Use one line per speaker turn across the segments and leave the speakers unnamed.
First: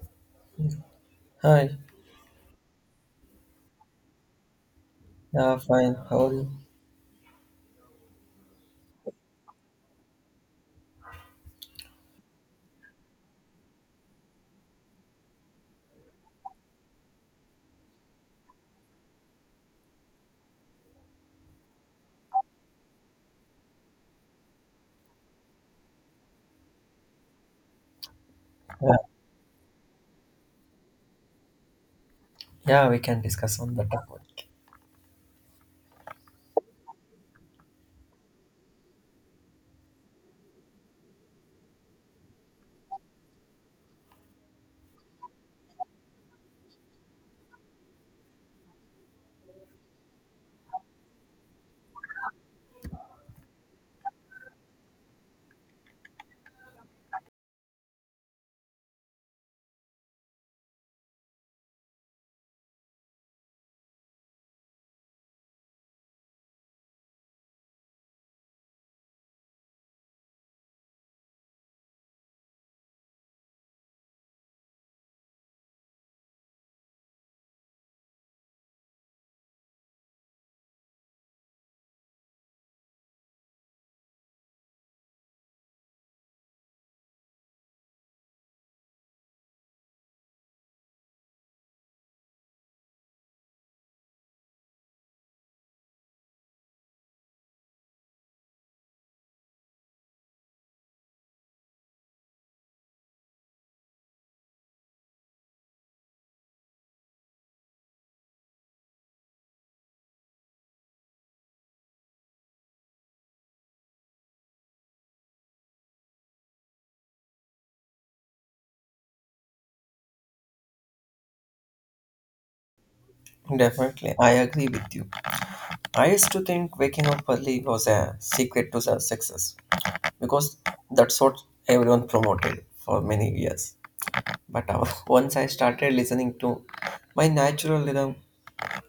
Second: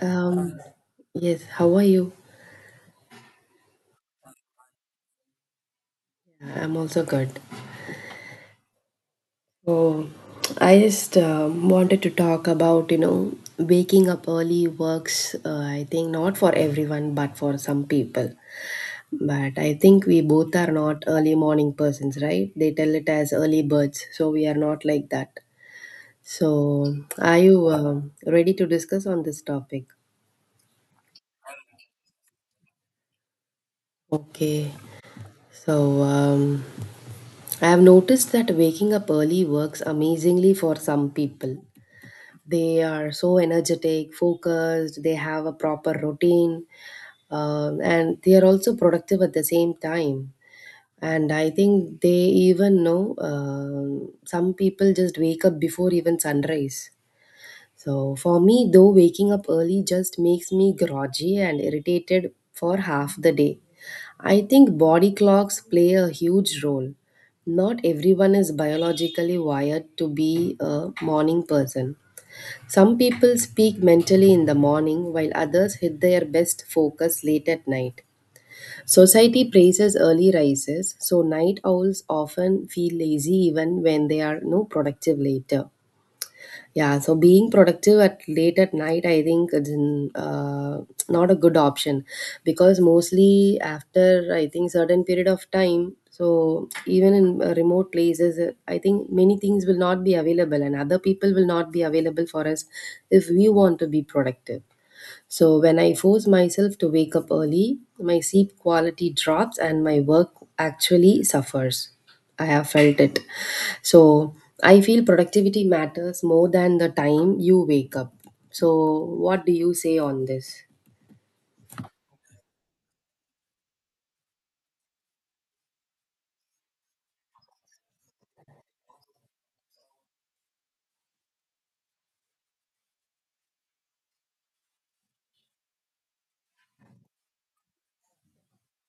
Um, yes, how
Hi.
are you?
Yeah, fine. How are you?
Yeah, I'm also good. Oh, I just wanted to talk about, you know, waking up early works, I think, not for everyone, but for some people. But I think we both are not early morning persons, right? They tell it as early birds, so we are not like that. So, are you ready to
Yeah,
discuss on this topic?
yeah, we can discuss on the topic.
Okay. So, um, I have noticed that waking up early works amazingly for some people. They are so energetic, focused, they have a proper routine, and they are also productive at the same time. And I think they even know some people just wake up before even sunrise. So, for me, though, waking up early just makes me groggy and irritated for half the day. I think body clocks play a huge role. Not everyone is biologically wired to be a morning person. Some people speak mentally in the morning while others hit their best focus late at night. Society praises early rises, so night owls often feel lazy even when they are no productive later. Yeah, so being productive at late at night, I think it's not a good option because mostly after I think certain period of time, so even in remote places, I think many things will not be available and other people will not be available for us if we want to be productive. So when I force myself to wake up early, my sleep quality drops and my work actually suffers. I have felt it. So I feel productivity matters more than the time you wake up. So what do you say on this?
Definitely, I agree with you. I used to think waking up early was a secret to the success because that's what everyone promoted for many years. But once I started listening to my natural rhythm,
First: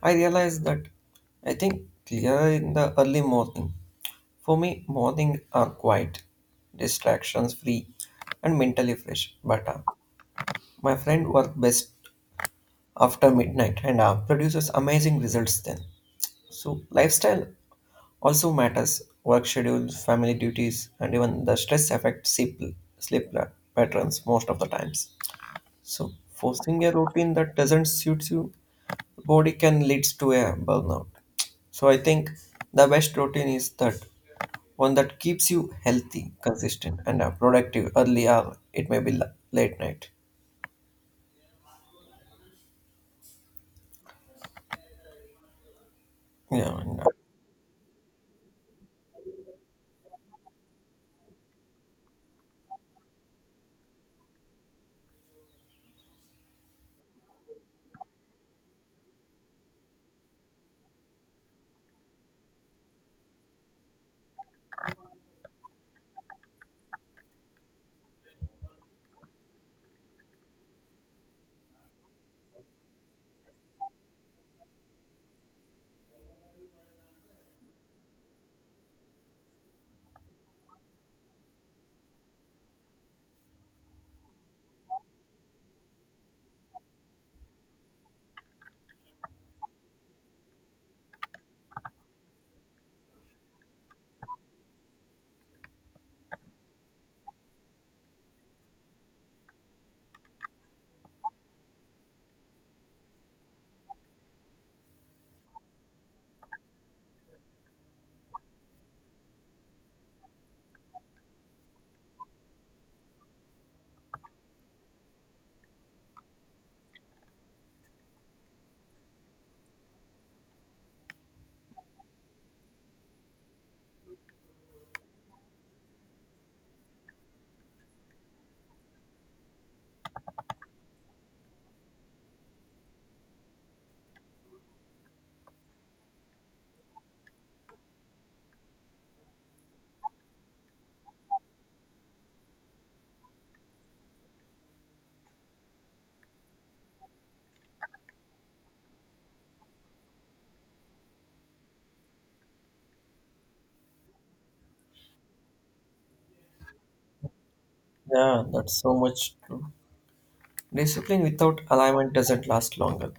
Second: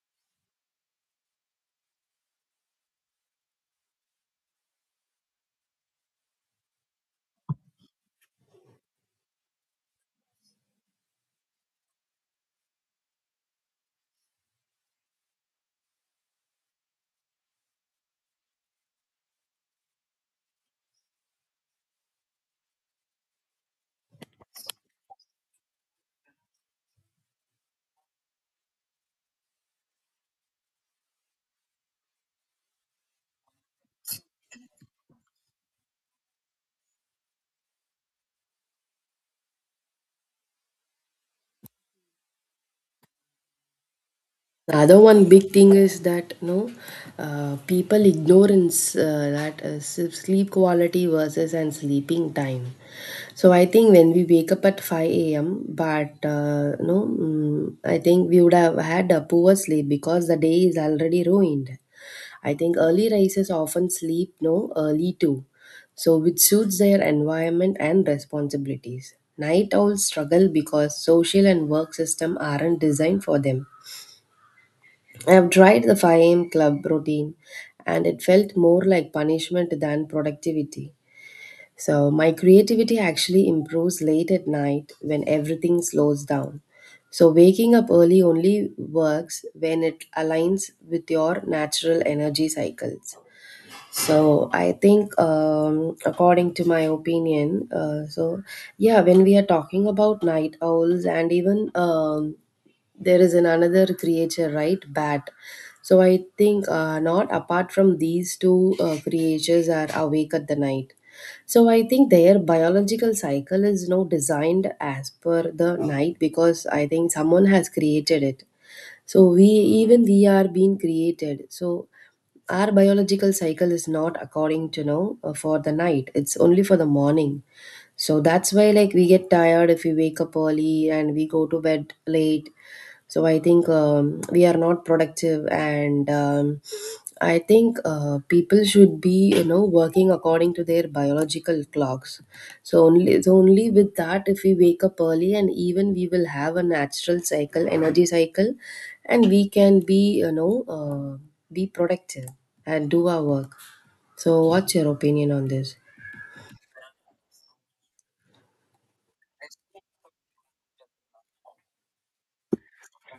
I realized that I think clear in the early morning. For me, morning are quiet, distractions free, and mentally fresh. But my friend worked best after midnight and produces amazing results then. So, lifestyle also matters work schedules, family duties, and even the stress affect sleep, sleep la- patterns most of the times. So, forcing a routine that doesn't suit you, body can leads to a burnout. So, I think the best routine is that one that keeps you healthy, consistent, and productive early hour. It may be late night.
The other one big thing is that no,
Yeah, and,
people ignorance sleep quality versus and sleeping time. So I think when we wake up at five a.m., but no, mm, I think we would have had a poor sleep because the day is already ruined. I think early risers often sleep no early too, so which suits their environment and responsibilities. Night owls struggle because social and work system aren't designed for them. I've tried the 5 a.m. club routine and it felt more like punishment than productivity. So, my creativity actually improves late at night when everything slows down. So, waking up early only works when it aligns with your natural energy cycles. So I think according to my opinion, so yeah, when we are talking about night owls and even there is an another creature, right? Bat. So I think not apart from these two creatures are awake at the night. So I think their biological cycle is now designed as per the night because I think someone has created it. So we are being created, so our biological cycle is not according to know, for the night, it's only for the morning. So that's why, like, we get tired if we wake up early and we go to bed late. So I think we are not productive and I think people should be, you know, working according to their biological clocks. So only it's only with that if we wake up early and even we will have a natural cycle, energy cycle, and we can be, you know, be productive and do our work. So what's your opinion on this?
yeah, that's so much true. Discipline without alignment doesn't last longer.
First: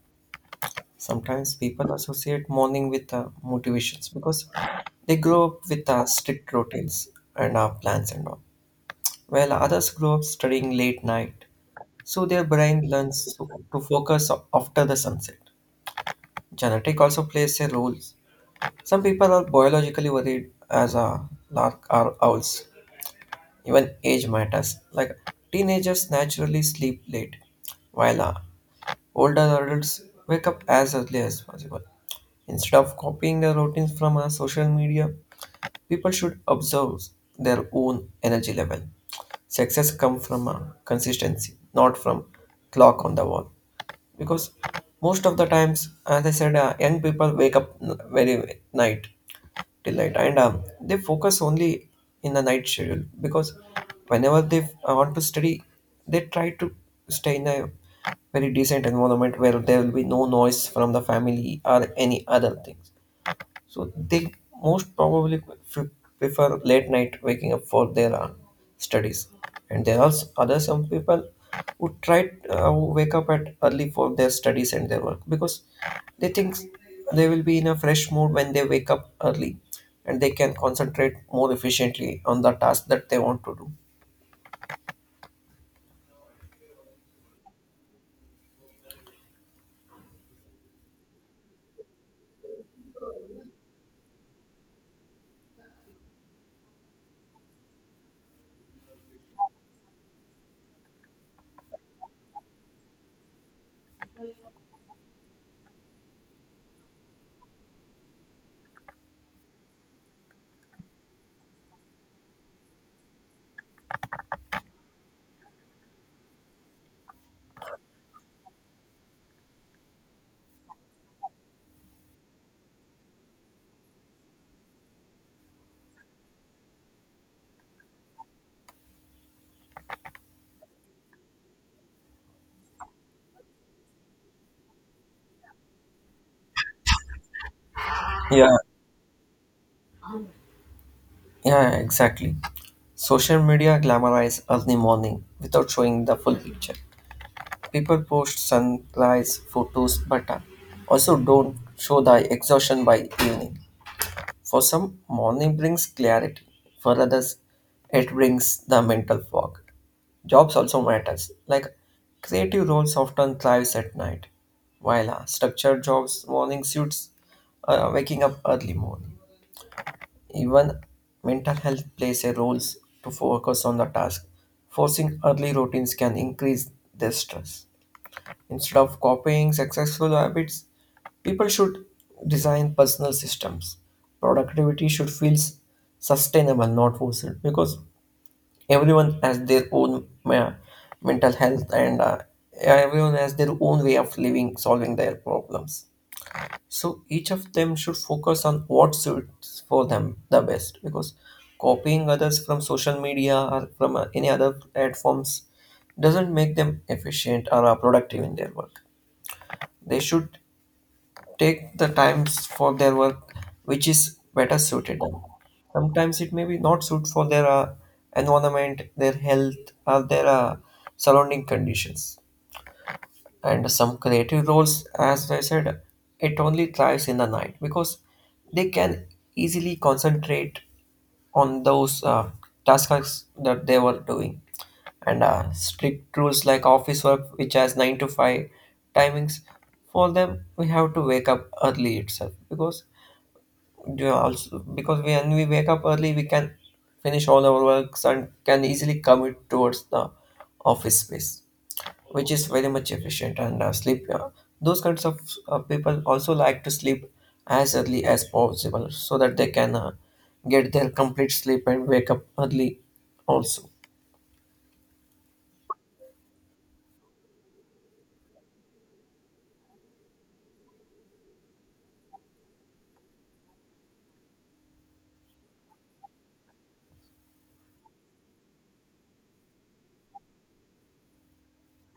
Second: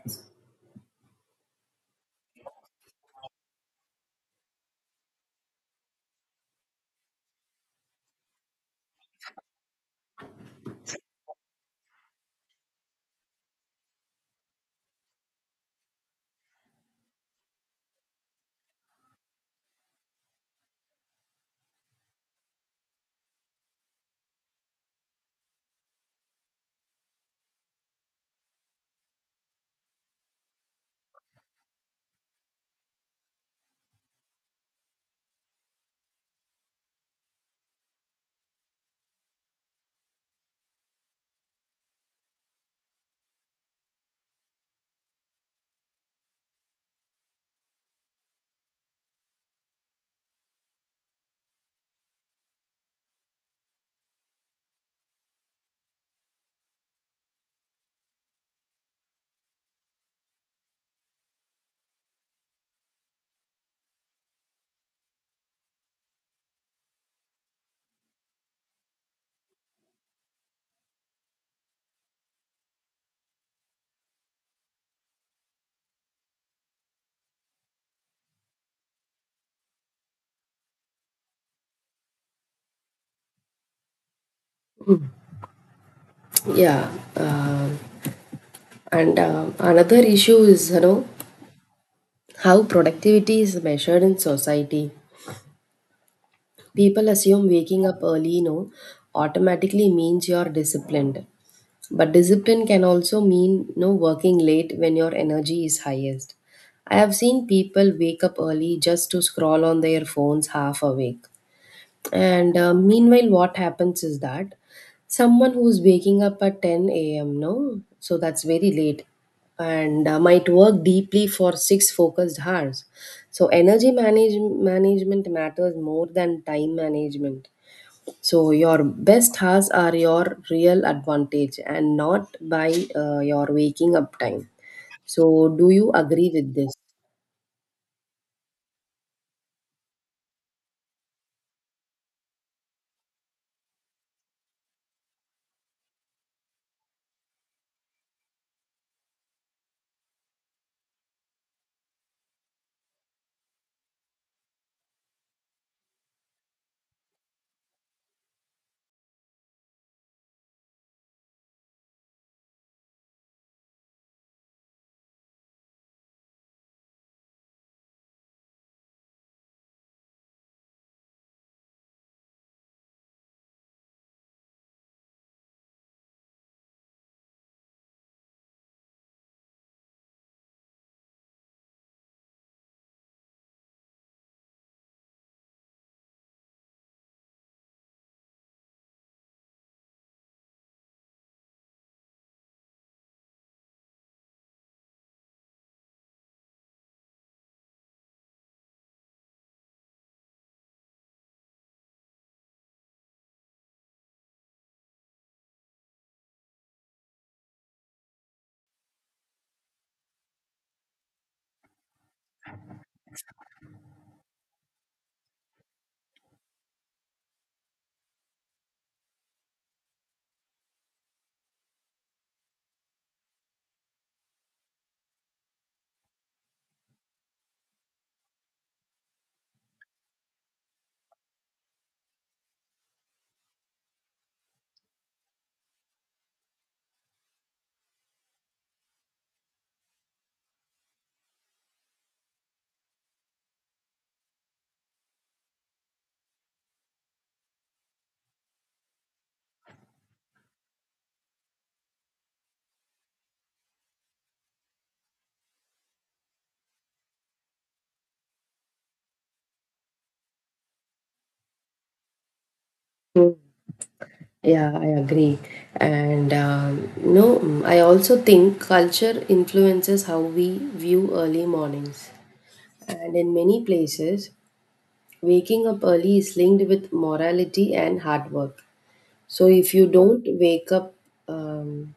Sometimes people associate morning with motivations because they grow up with strict routines and plans and all, while others grow up studying late night, so their brain learns to focus after the sunset. Genetic also plays a role. Some people are biologically worried as a lark or owls. Even age matters. Like teenagers naturally sleep late, while older adults wake up as early as possible. Instead of copying the routines from our social media, people should observe their own energy level. Success comes from consistency, not from clock on the wall. Because most of the times, as I said, young people wake up very night till night and they focus only in the night schedule because whenever they want to study they try to stay in a very decent environment where there will be no noise from the family or any other things, so they most probably pre- prefer late night waking up for their studies. And there are other some people who try who wake up at early for their studies and their work because they think they will be in a fresh mood when they wake up early and they can concentrate more efficiently on the task that they want to do.
Yeah. um and another issue is, you know, how productivity is measured in society. People assume waking up early, you know, automatically means you're disciplined, but discipline can also mean, you know, working late when your energy is highest. I have seen people wake up early just to scroll on their phones half awake. And meanwhile, what happens is that someone who's waking up at 10 a.m., no? So that's very late, and might work deeply for six focused hours. So management matters more than time management. So your best hours are your real advantage and not by your waking up time. So do you agree with this?
Yeah, yeah, exactly. Social media glamorize early morning without showing the full picture. People post sunrise photos but also don't show the exhaustion by evening. For some, morning brings clarity. For others, it brings the mental fog. Jobs also matters. Like creative roles often thrives at night, while structured jobs morning suits waking up early morning. Even mental health plays a role to focus on the task. Forcing early routines can increase their stress. Instead of copying successful habits, people should design personal systems. Productivity should feel sustainable, not forced, because everyone has their own mental health and everyone has their own way of living, solving their problems. So each of them should focus on what suits for them the best because copying others from social media or from any other platforms doesn't make them efficient or productive in their work. They should take the times for their work which is better suited them. Sometimes it may be not suit for their environment, their health, or their surrounding conditions. And some creative roles, as I said, it only thrives in the night because they can easily concentrate on those tasks that they were doing and strict rules like office work which has 9 to 5 timings. For them we have to wake up early itself because you also, because when we wake up early we can finish all our works and can easily commit towards the office space, which is very much efficient. And sleep, those kinds of people also like to sleep as early as possible so that they can get their complete sleep and wake up early also.
Yeah, I agree. And no, mm, I also think culture influences how we view early mornings. And in many places, waking up early is linked with morality and hard work. So if you don't wake up um,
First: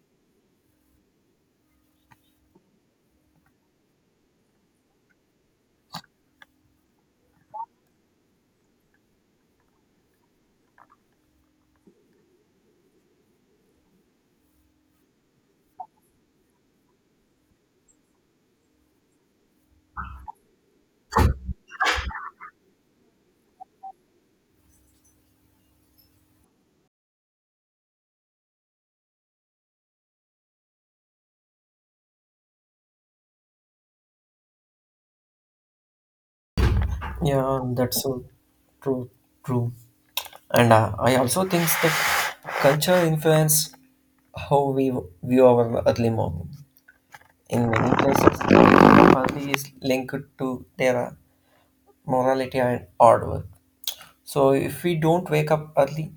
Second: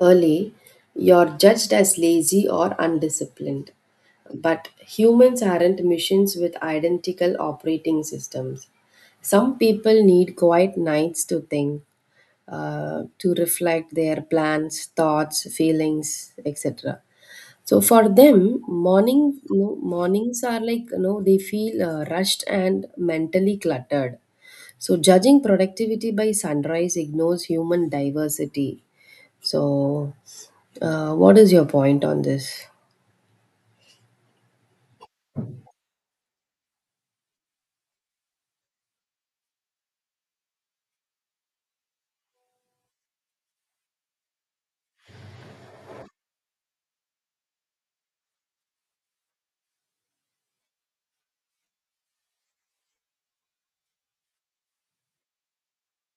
early, you're judged as lazy or undisciplined. But humans aren't machines with identical operating systems. Some people need quiet nights to think, to reflect their plans, thoughts, feelings, etc. So for them, morning, no, mornings are like, you know, they feel rushed and mentally cluttered. So, judging productivity by sunrise ignores human diversity. So, what is your point on this?
Yeah, that's so true, true. And I also think that culture influence how we view our early morning. In many places early is linked to their morality and hard work. So if we don't wake up early,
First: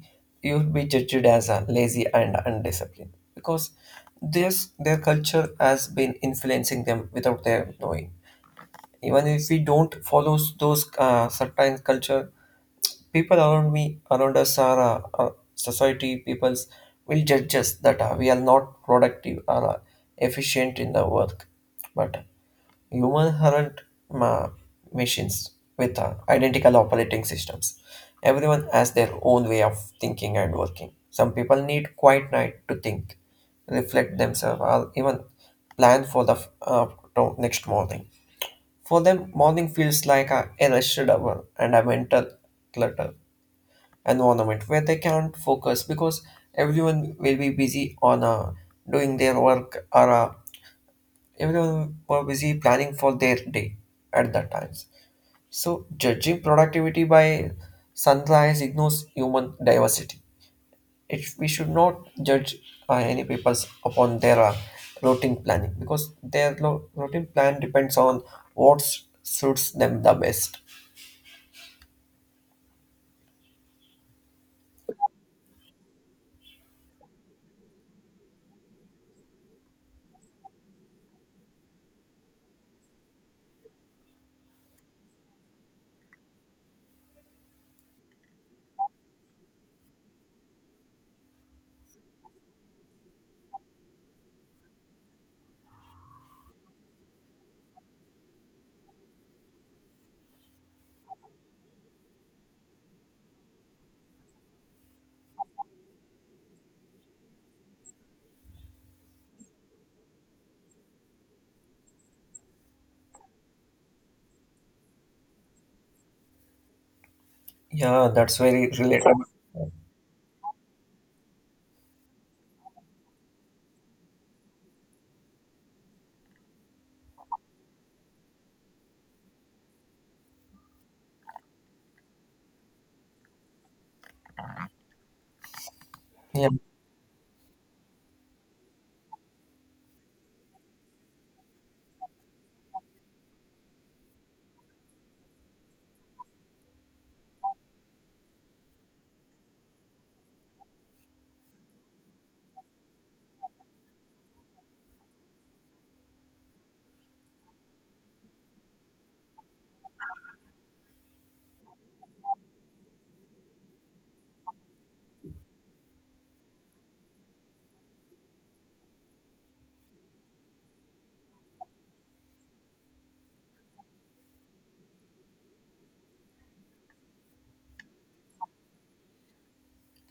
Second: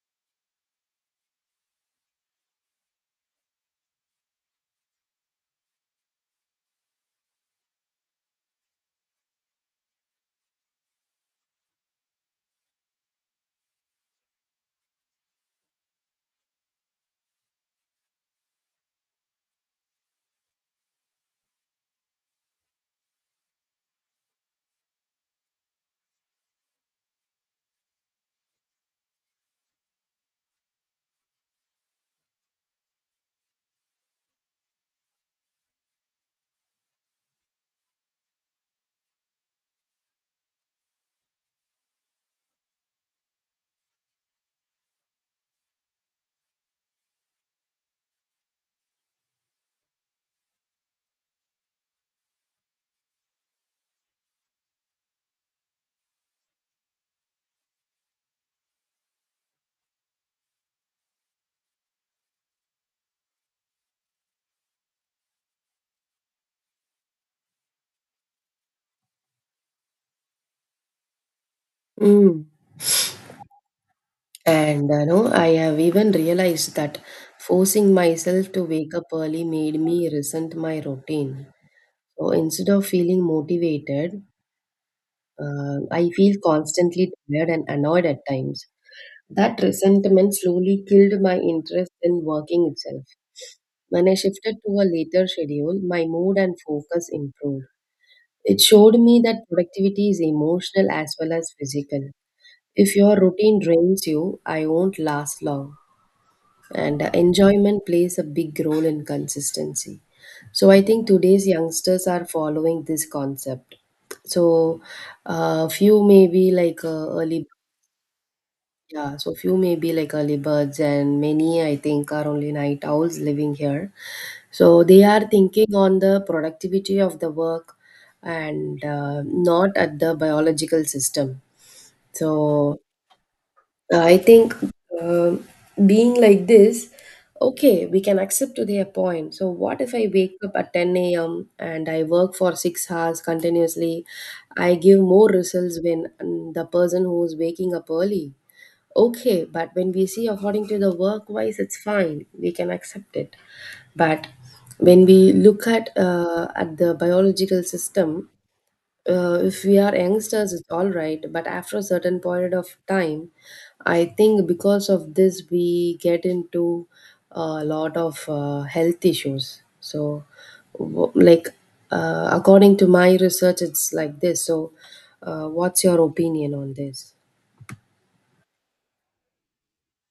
you'll be judged as a lazy and undisciplined because this their culture has been influencing them without their knowing. Even if we don't follow those certain culture, people around me, around us, are our society peoples will judge us that we are not productive or efficient in the work. But human aren't ma- machines with identical operating systems. Everyone has their own way of thinking and working. Some people need quiet night to think, reflect themselves, or even plan for the next morning. For them, morning feels like a arrested hour and a mental clutter environment where they can't focus because everyone will be busy on doing their work or everyone were busy planning for their day at that times. So judging productivity by sunrise ignores human diversity. It, we should not judge any people upon their routine planning because their routine plan depends on what suits them the best.
Mm. And no, I have even realized that forcing myself to wake up early made me resent my routine. So instead of feeling motivated, I feel constantly tired and annoyed at times. That resentment slowly killed my interest in working itself. When I shifted to a later schedule, my mood and focus improved. It showed me that productivity is emotional as well as physical. If your routine drains you, I won't last long. And enjoyment plays a big role in consistency. So I think today's youngsters are following this concept. So a few may be like early.
Yeah, that's very
Yeah,
relatable.
so few may be like early birds, and many I think are only night owls living here. So they are thinking on the productivity of the work, and not at the biological system. So I think, uh, being like
Yeah,
this, okay, we can accept to their point. So what if I wake up at 10 a.m. and I work for 6 hours continuously? I give more results when, the person who is waking up early. Okay, but when we see according to the work wise, it's fine. We can accept it. But when we look at the biological system, if we are youngsters, it's all right. But after a certain period of time, I think because of this, we get into a lot of health issues. So, like, according to my research, it's like this. So, what's your opinion on this?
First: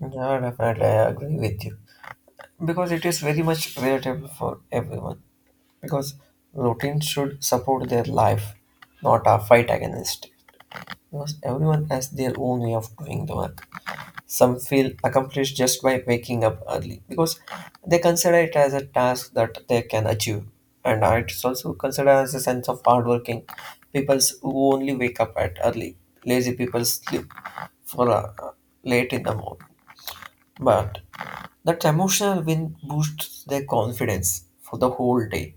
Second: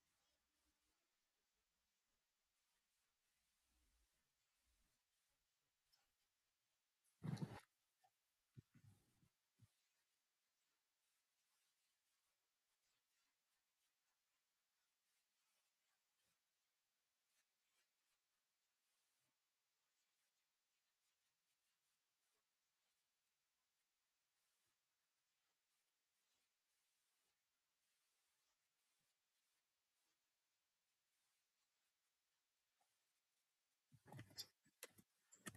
yeah, definitely, I agree with you because it is very much relatable for everyone. Because routine should support their life, not a fight against it. Because everyone has their own way of doing the work. Some feel accomplished just by waking up early because they consider it as a task that they can achieve, and it's also considered as a sense of hardworking people who only wake up at early. Lazy people sleep for late in the morning, but that emotional win boosts their confidence for the whole day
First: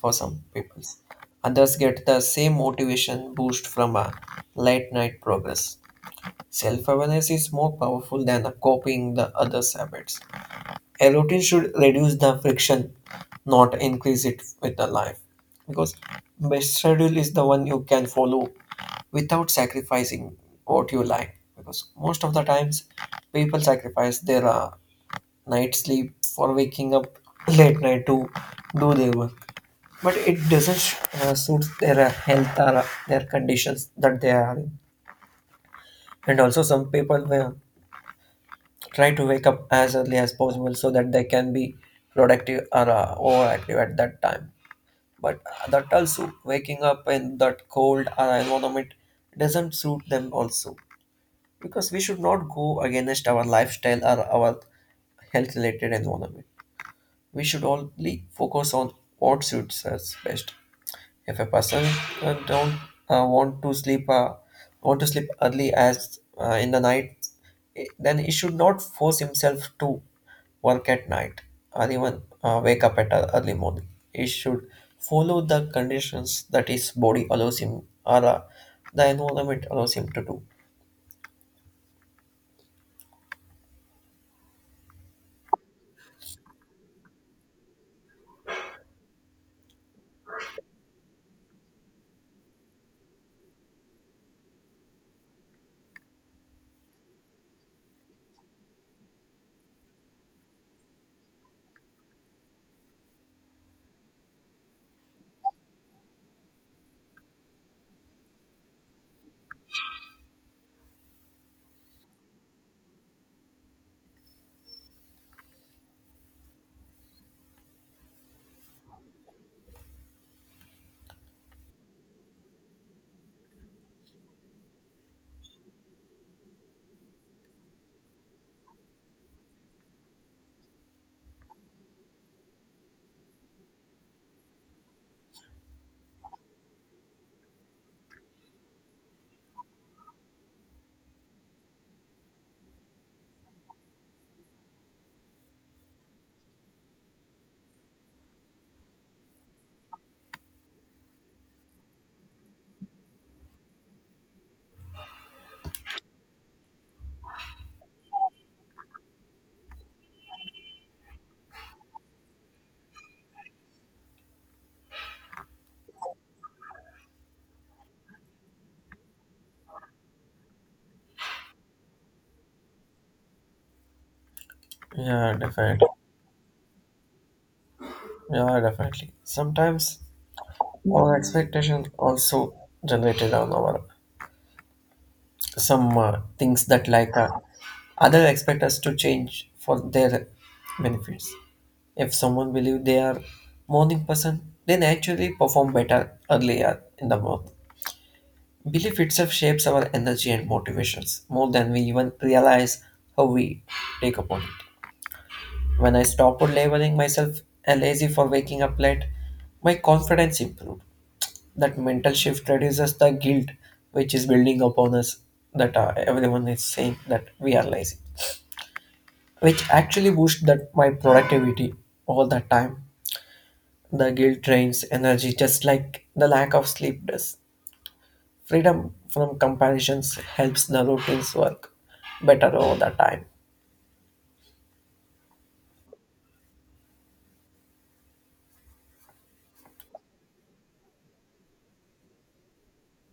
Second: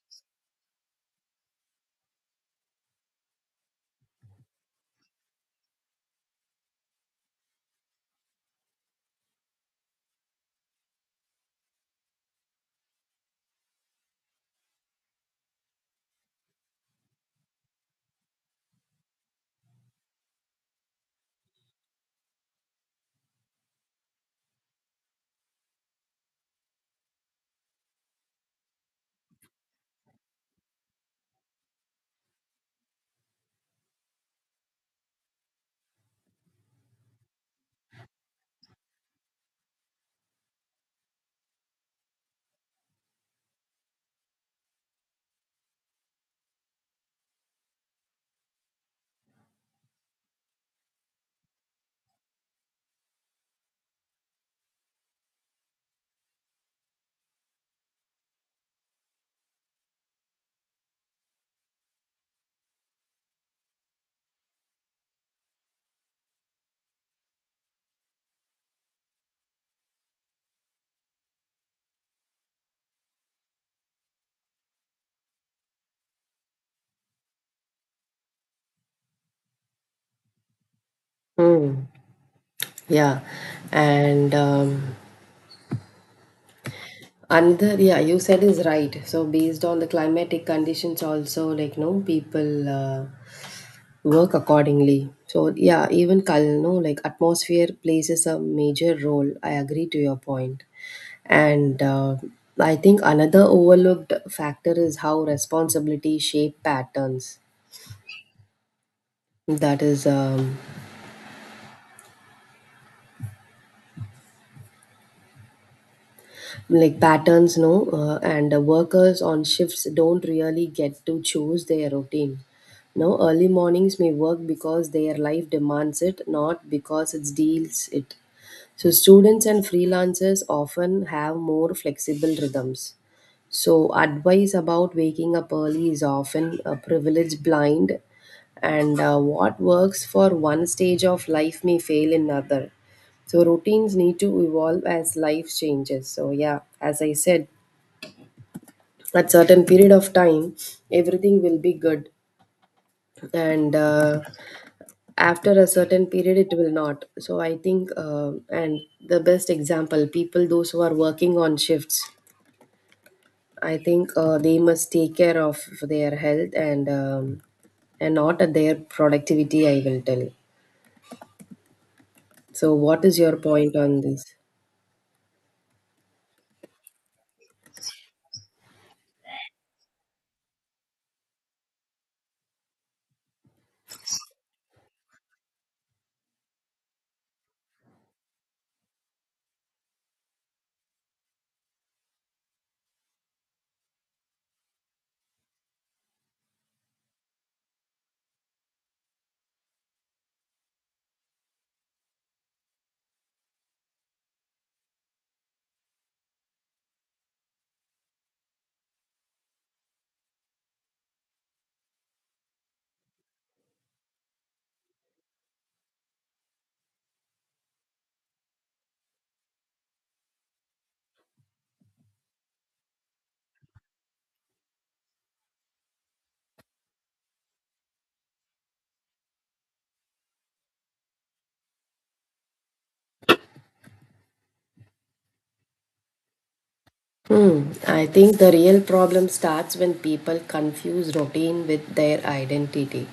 for some people. Others get the same motivation boost from a late night progress. Self awareness is more powerful than copying the other's habits. A routine should reduce the friction, not increase it with the life. Because best schedule is the one you can follow without sacrificing what you like. Because most of the times, people sacrifice their night sleep for waking up late night to do their work, but it doesn't suit their health or their conditions that they are in. And also some people will try to wake up as early as possible so that they can be productive or overactive at that time, but that also waking up in that cold or environment doesn't suit them also, because we should not go against our lifestyle or our health related environment. We should only focus on what suits us best. If a person don't want to sleep want to sleep early as in the night, then he should not force himself to work at night or even wake up at a early morning. He should follow the conditions that his body allows him or the environment allows him to do.
Hmm. Yeah, and another, yeah, you said is right. So based on the climatic conditions, also, like, no, people work accordingly. So yeah, even cul- no like atmosphere plays a major role. I agree to your point, and I think another overlooked factor is how responsibility shape patterns. That is. Like patterns, no, and workers on shifts don't really get to choose their routine. No, early mornings may work because their life demands it, not because it deals it. So students and freelancers often have more flexible rhythms. So, advice about waking up early is often a privilege blind, and what works for one stage of life may fail in another. So, routines need to evolve as life changes. So, yeah, as I said, at certain period of time, everything will be good, and after a certain period, it will not. So, I think, and the best example, people those who are working on shifts, I think they must take care of their health and not at their productivity. I will tell. So, what is your point on this?
Yeah, definitely. Yeah, definitely. Sometimes our expectations also generated on our some things that like other expect us to change for their benefits. If someone believe they are morning person, they naturally perform better earlier in the month. Belief itself shapes our energy and motivations more than we even realize how we take upon it. When I stopped labeling myself a lazy for waking up late, my confidence improved. That mental shift reduces the guilt which is building upon us that everyone is saying that we are lazy, which actually boosts that my productivity all the time. The guilt drains energy just like the lack of sleep does. Freedom from comparisons helps the routines work better all the time.
Hmm. I think the real problem starts when people confuse routine with their identity.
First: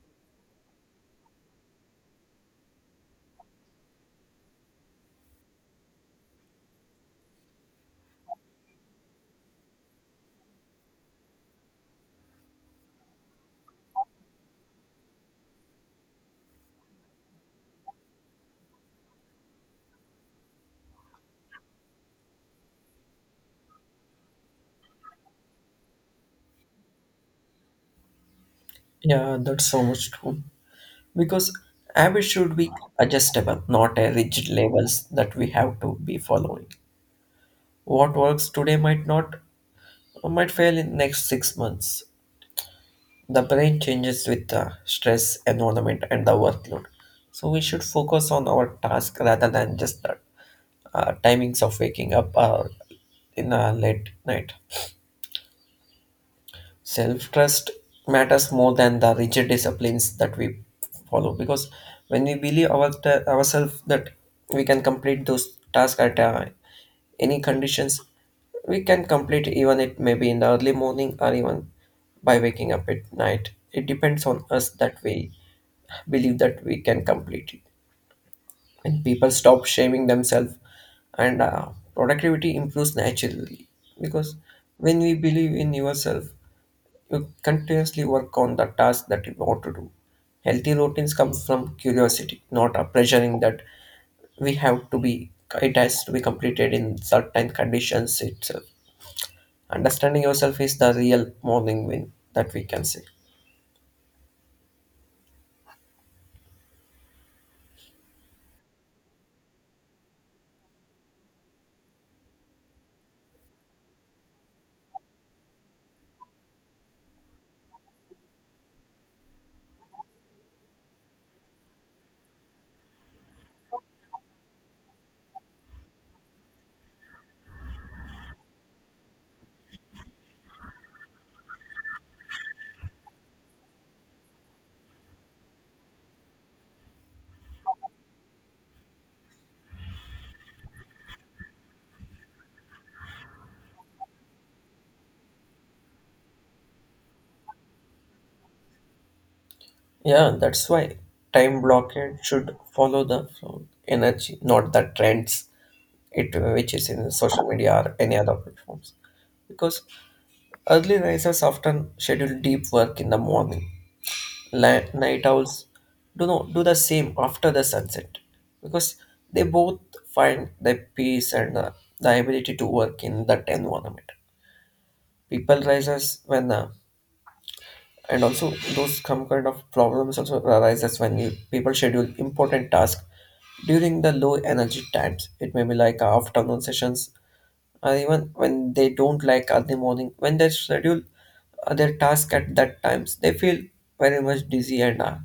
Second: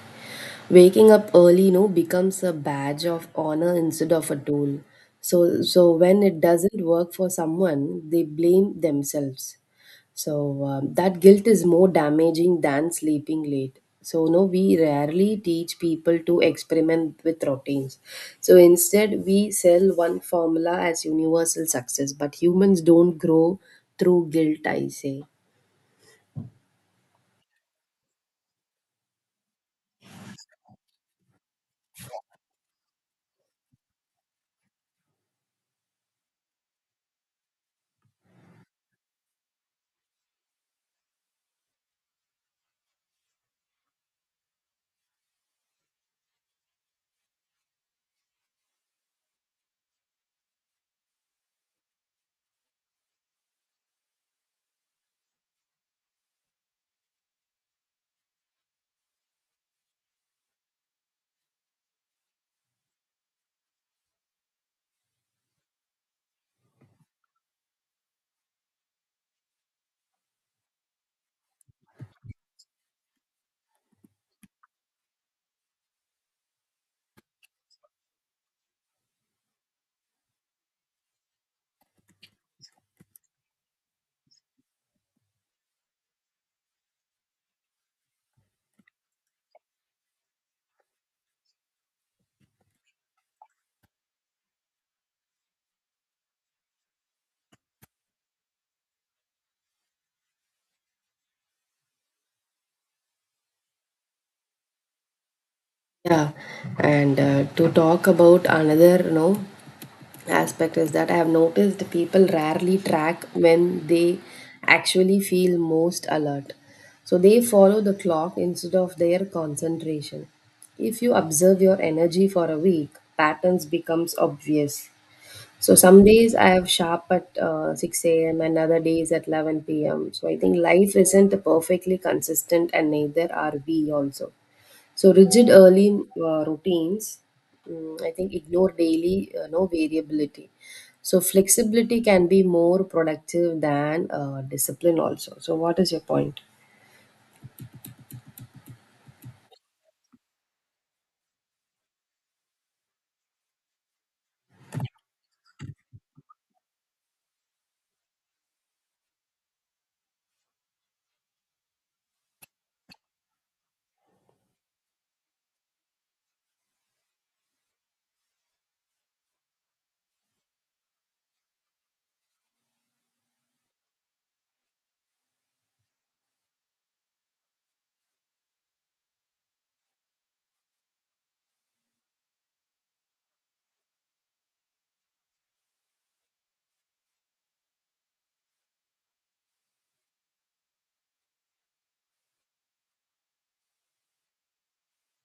Waking up early, you know, becomes a badge of honor instead of a tool. So when it doesn't work for someone, they blame themselves. So that guilt is more damaging than sleeping late. So no, we rarely teach people to experiment with routines. So instead, we sell one formula as universal success. But humans don't grow through guilt, I say.
Yeah, that's so much true because habits should be adjustable, not a rigid labels that we have to be following. What works today might not, I might fail in next 6 months. The brain changes with the stress, environment, and the workload. So we should focus on our task rather than just the timings of waking up or in a late night. Self trust matters more than the rigid disciplines that we follow, because when we believe ourselves that we can complete those tasks at any conditions, we can complete even it may be in the early morning or even by waking up at night. It depends on us that we believe that we can complete it. When people stop shaming themselves and productivity improves naturally, because when we believe in yourself you continuously work on the task that you want to do. Healthy routines come from curiosity, not a pressuring that we have to be, it has to be completed in certain conditions itself. Understanding yourself is the real morning win that we can say.
Yeah, and to talk about another, you know, aspect is that I have noticed people rarely track when they actually feel most alert. So they follow the clock instead of their concentration. If you observe your energy for a week, patterns becomes obvious. So some days I have sharp at 6 a.m. and other days at 11 p.m. So I think life isn't perfectly consistent and neither are we also. So rigid early routines, I think, ignore daily no variability. So flexibility can be more productive than discipline also. So what is your point?
Yeah, that's why time blockade should follow the flow, energy, not the trends, it which is in social media or any other platforms. Because early risers often schedule deep work in the morning, night owls do not do the same after the sunset because they both find the peace and the ability to work in that environment. People rises when and also those some kind of problems also arises when people schedule important tasks during the low energy times. It may be like afternoon sessions, even when they don't like early morning. When they schedule their task at that times, they feel very much dizzy and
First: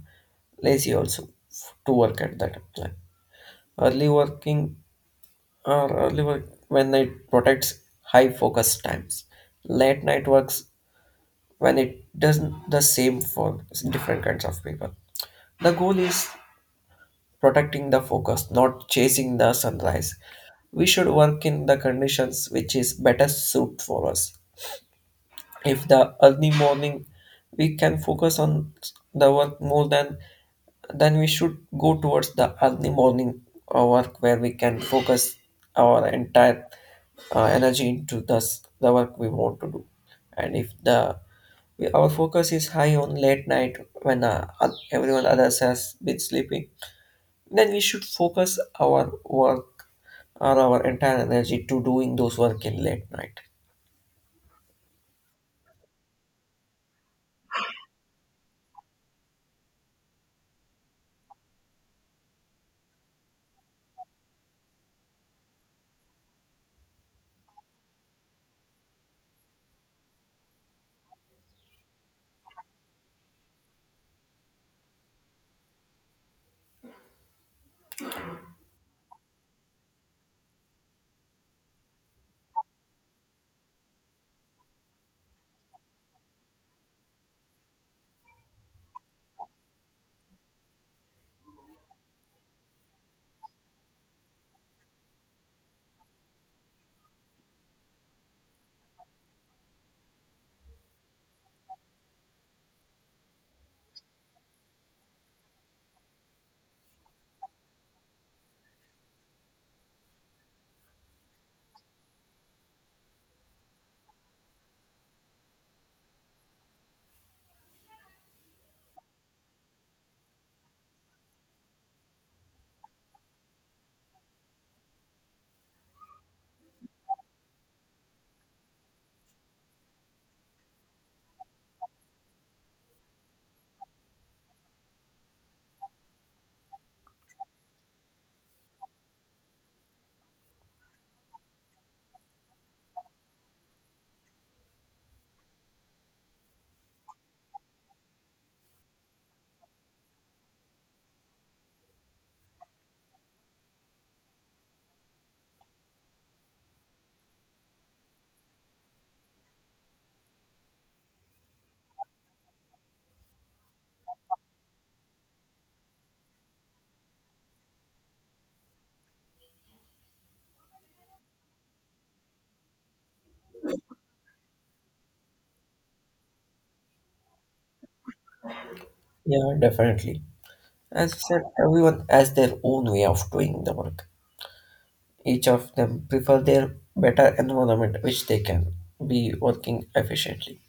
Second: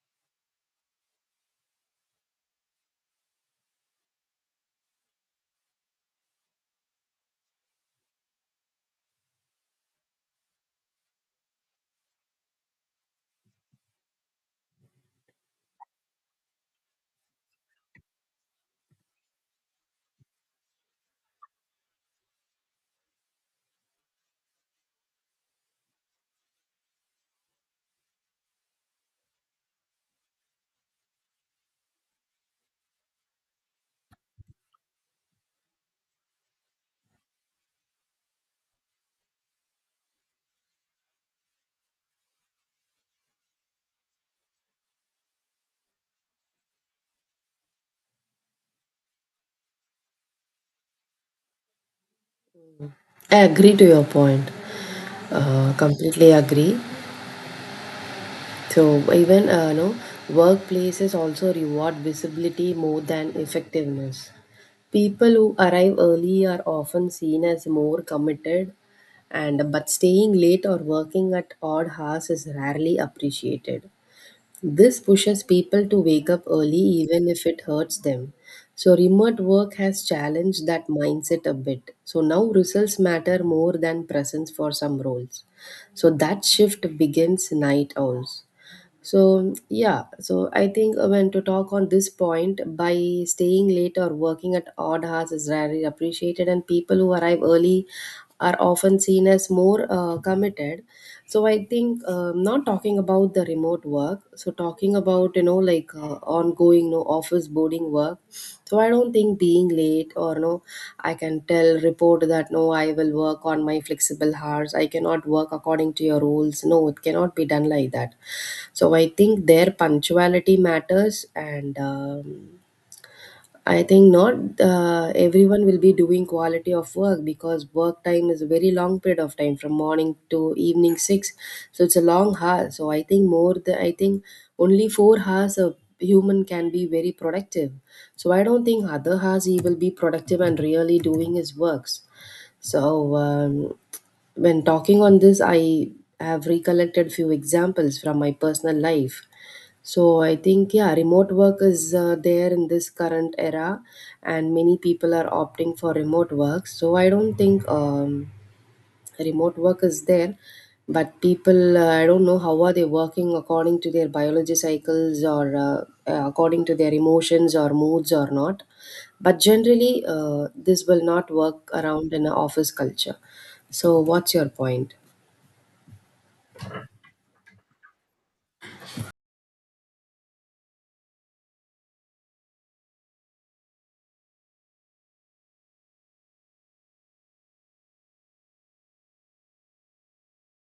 lazy also to work at that time. Early working or early work when it protects high focus times, late night works when it doesn't the same for different kinds of people. The goal is protecting the focus, not chasing the sunrise. We should work in the conditions which is better suited for us. If the early morning we can focus on the work more, than then we should go towards the early morning work where we can focus our entire energy into this the work we want to do. And if our focus is high on late night when everyone others has been sleeping, then we should focus our work or our entire energy to doing those work in late night.
I agree to your point. Completely agree. So even no workplaces also reward visibility more than effectiveness. People who arrive early are often seen as more committed, and but staying late or working at odd hours is rarely appreciated. This pushes people to wake up early even if it hurts them. So remote work has challenged that mindset a bit. So now results matter more than presence for some roles. So that shift begins night owls. So, yeah, so I think when to talk on this point, by staying late or working at odd hours is rarely appreciated, and people who arrive early are often seen as more committed. So, I think not talking about the remote work, so talking about, you know, like ongoing, no, office boarding work. So, I don't think being late or no, I can tell, report that no, I will work on my flexible hours, I cannot work according to your rules. No, it cannot be done like that. So I think their punctuality matters, and I think not everyone will be doing quality of work because work time is a very long period of time from morning to evening six. So it's a long hour. So I think only 4 hours a human can be very productive. So I don't think other hours he will be productive and really doing his works. So when talking on this, I have recollected few examples from my personal life. So I think yeah, remote work is there in this current era, and many people are opting for remote work. So I don't think remote work is there but people, I don't know how are they working according to their biology cycles or according to their emotions or moods or not, but generally this will not work around in an office culture. So what's your point?
Yeah, definitely. As I said, everyone has their own way of doing the work. Each of them prefer their better environment which they can be working efficiently.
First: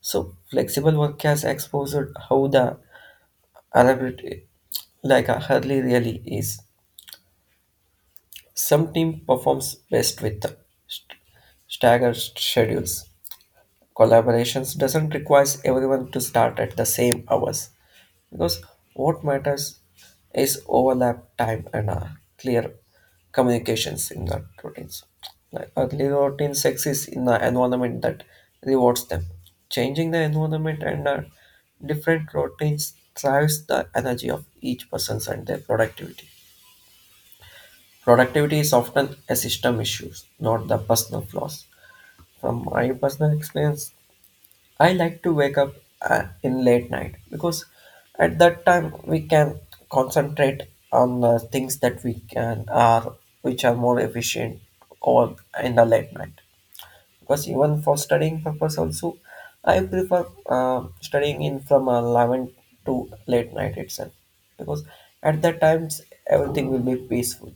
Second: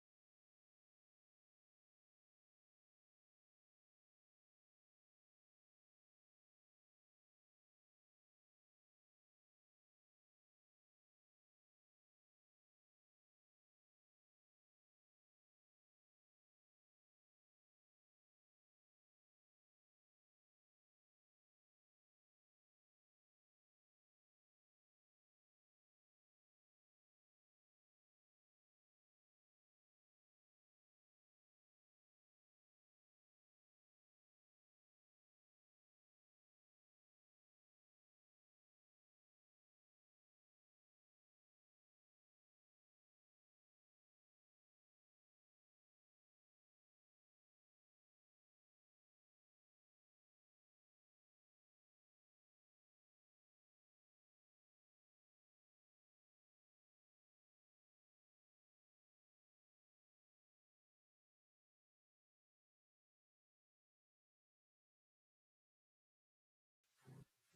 So flexible work has exposed how the elaborate like a hardly really is. Some team performs best with the st- staggered schedules. Collaborations doesn't require everyone to start at the same hours because what matters is overlap time and clear communications in the routines. Like early routines exist in the environment that rewards them. Changing the environment and different routines drives the energy of each person and their productivity. Productivity is often a system issue, not the personal flaws. From my personal experience, I like to wake up in late night because at that time we can concentrate on things that we can are which are more efficient, or in the late night, because even for studying purpose also I prefer studying in from 11 to late night itself, because at that times everything will be peaceful.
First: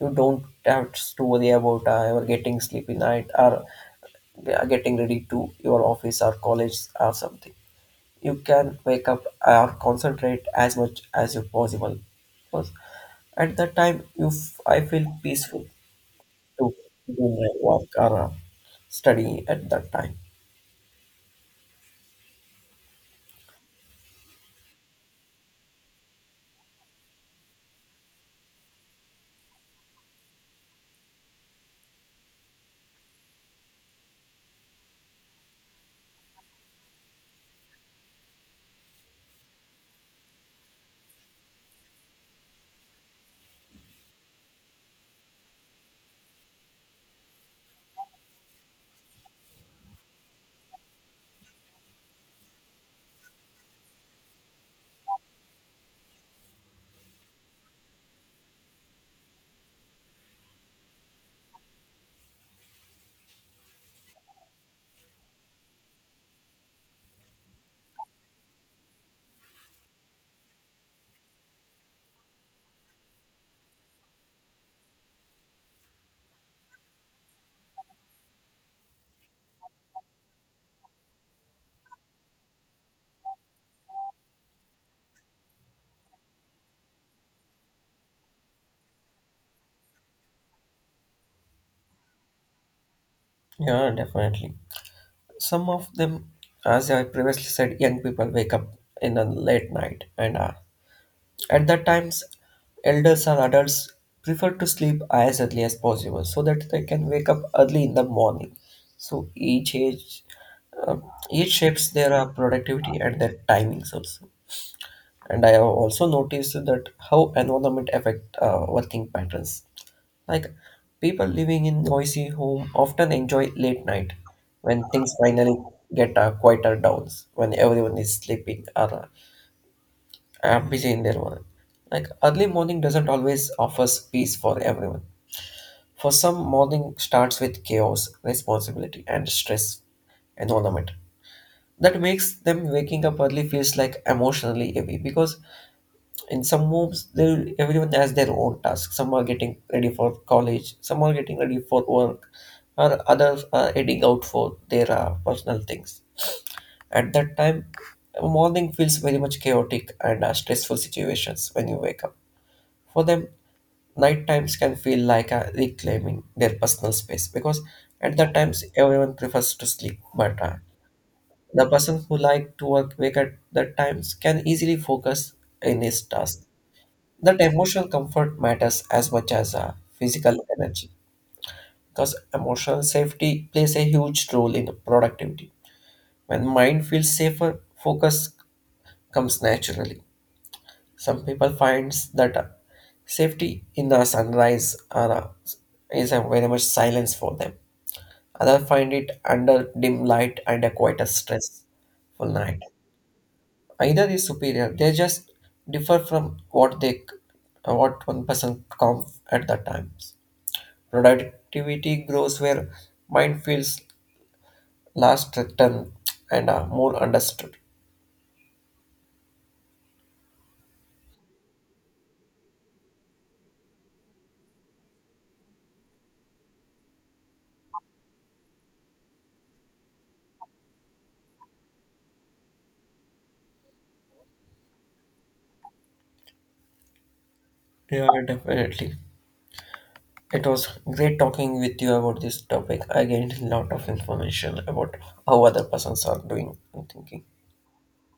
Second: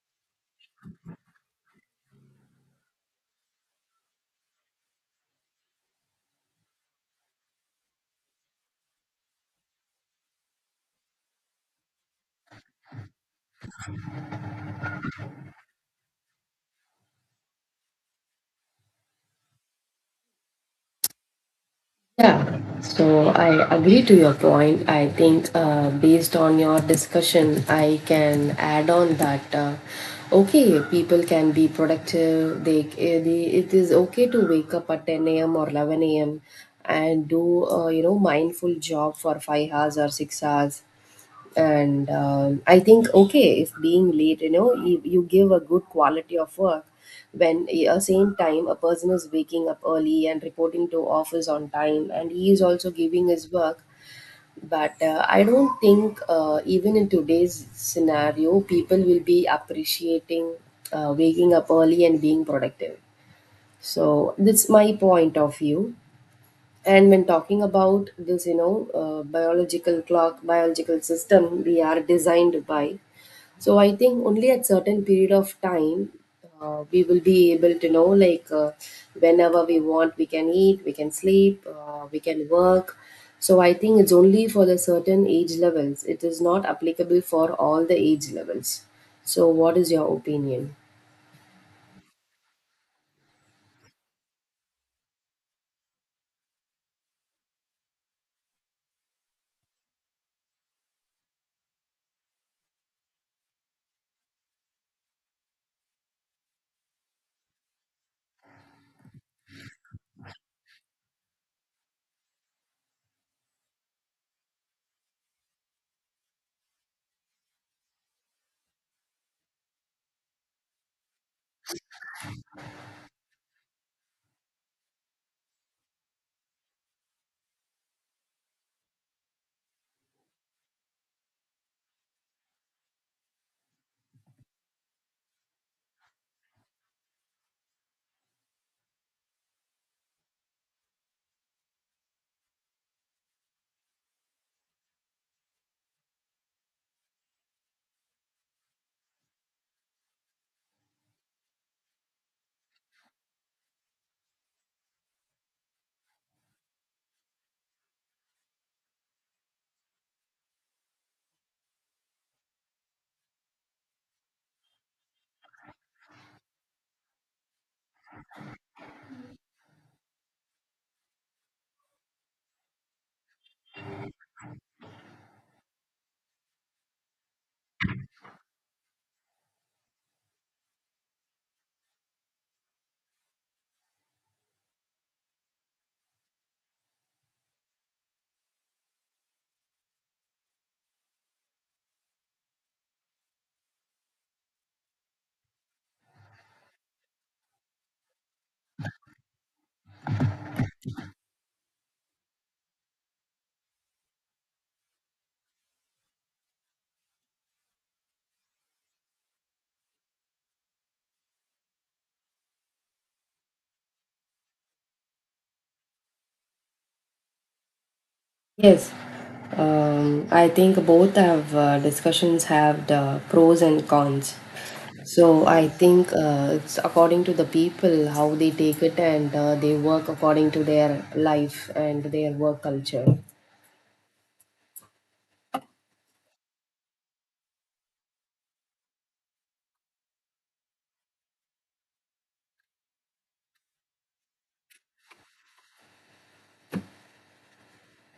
You don't have to worry about ever getting sleepy night or getting ready to your office or college or something. You can wake up or concentrate as much as you possible, because at that time I feel peaceful to begin my work or study at that time.
Yeah, so I agree to your point. I think based on your discussion, I can add on that, okay, people can be productive. They, eh, they it is okay to wake up at 10 a.m. or 11 a.m. and do you know, mindful job for 5 hours or 6 hours. And I think, okay, if being late, you know, you give a good quality of work when at same time a person is waking up early and reporting to office on time and he is also giving his work. But I don't think even in today's scenario people will be appreciating waking up early and being productive. So that's my point of view. And when talking about this, you know, biological clock, biological system we are designed by, so I think only at certain period of time we will be able to know, like, whenever we want we can eat, we can sleep, we can work. So I think it's only for the certain age levels, it is not applicable for all the age levels. So what is your opinion?
Yeah, definitely. Some of them, as I previously said, young people wake up in a late night, and at that times, elders or adults prefer to sleep as early as possible so that they can wake up early in the morning. So each age, uh, each shapes their productivity and their timings also. And I have also noticed that how environment affect working patterns. Like people living in noisy home often enjoy late night when things finally get quieter downs, when everyone is sleeping or busy in their work. Like early morning doesn't always offers peace for everyone. For some, morning starts with chaos, responsibility, and stress environment. That makes them waking up early feels like emotionally heavy, because in some homes, there everyone has their own task. Some are getting ready for college, some are getting ready for work, or others are heading out for their personal things. At that time morning feels very much chaotic and stressful situations when you wake up. For them, night times can feel like reclaiming their personal space, because at that times everyone prefers to sleep, but the person who like to work wake at that times can easily focus in his task. That emotional comfort matters as much as physical energy, because emotional safety plays a huge role in productivity. When mind feels safer, focus comes naturally. Some people finds that safety in the sunrise is a very much silence for them. Others find it under dim light and a quite a stressful night. Either is superior. They just differ from what what one person comes at the times. Productivity grows where mind feels last threatened and are more understood.
Yes, I think both have discussions have the pros and cons. So I think it's according to the people how they take it and they work according to their life and their work culture.
Yeah, definitely. It was great talking with you about this topic. I gained a lot of information about how other persons are doing and thinking.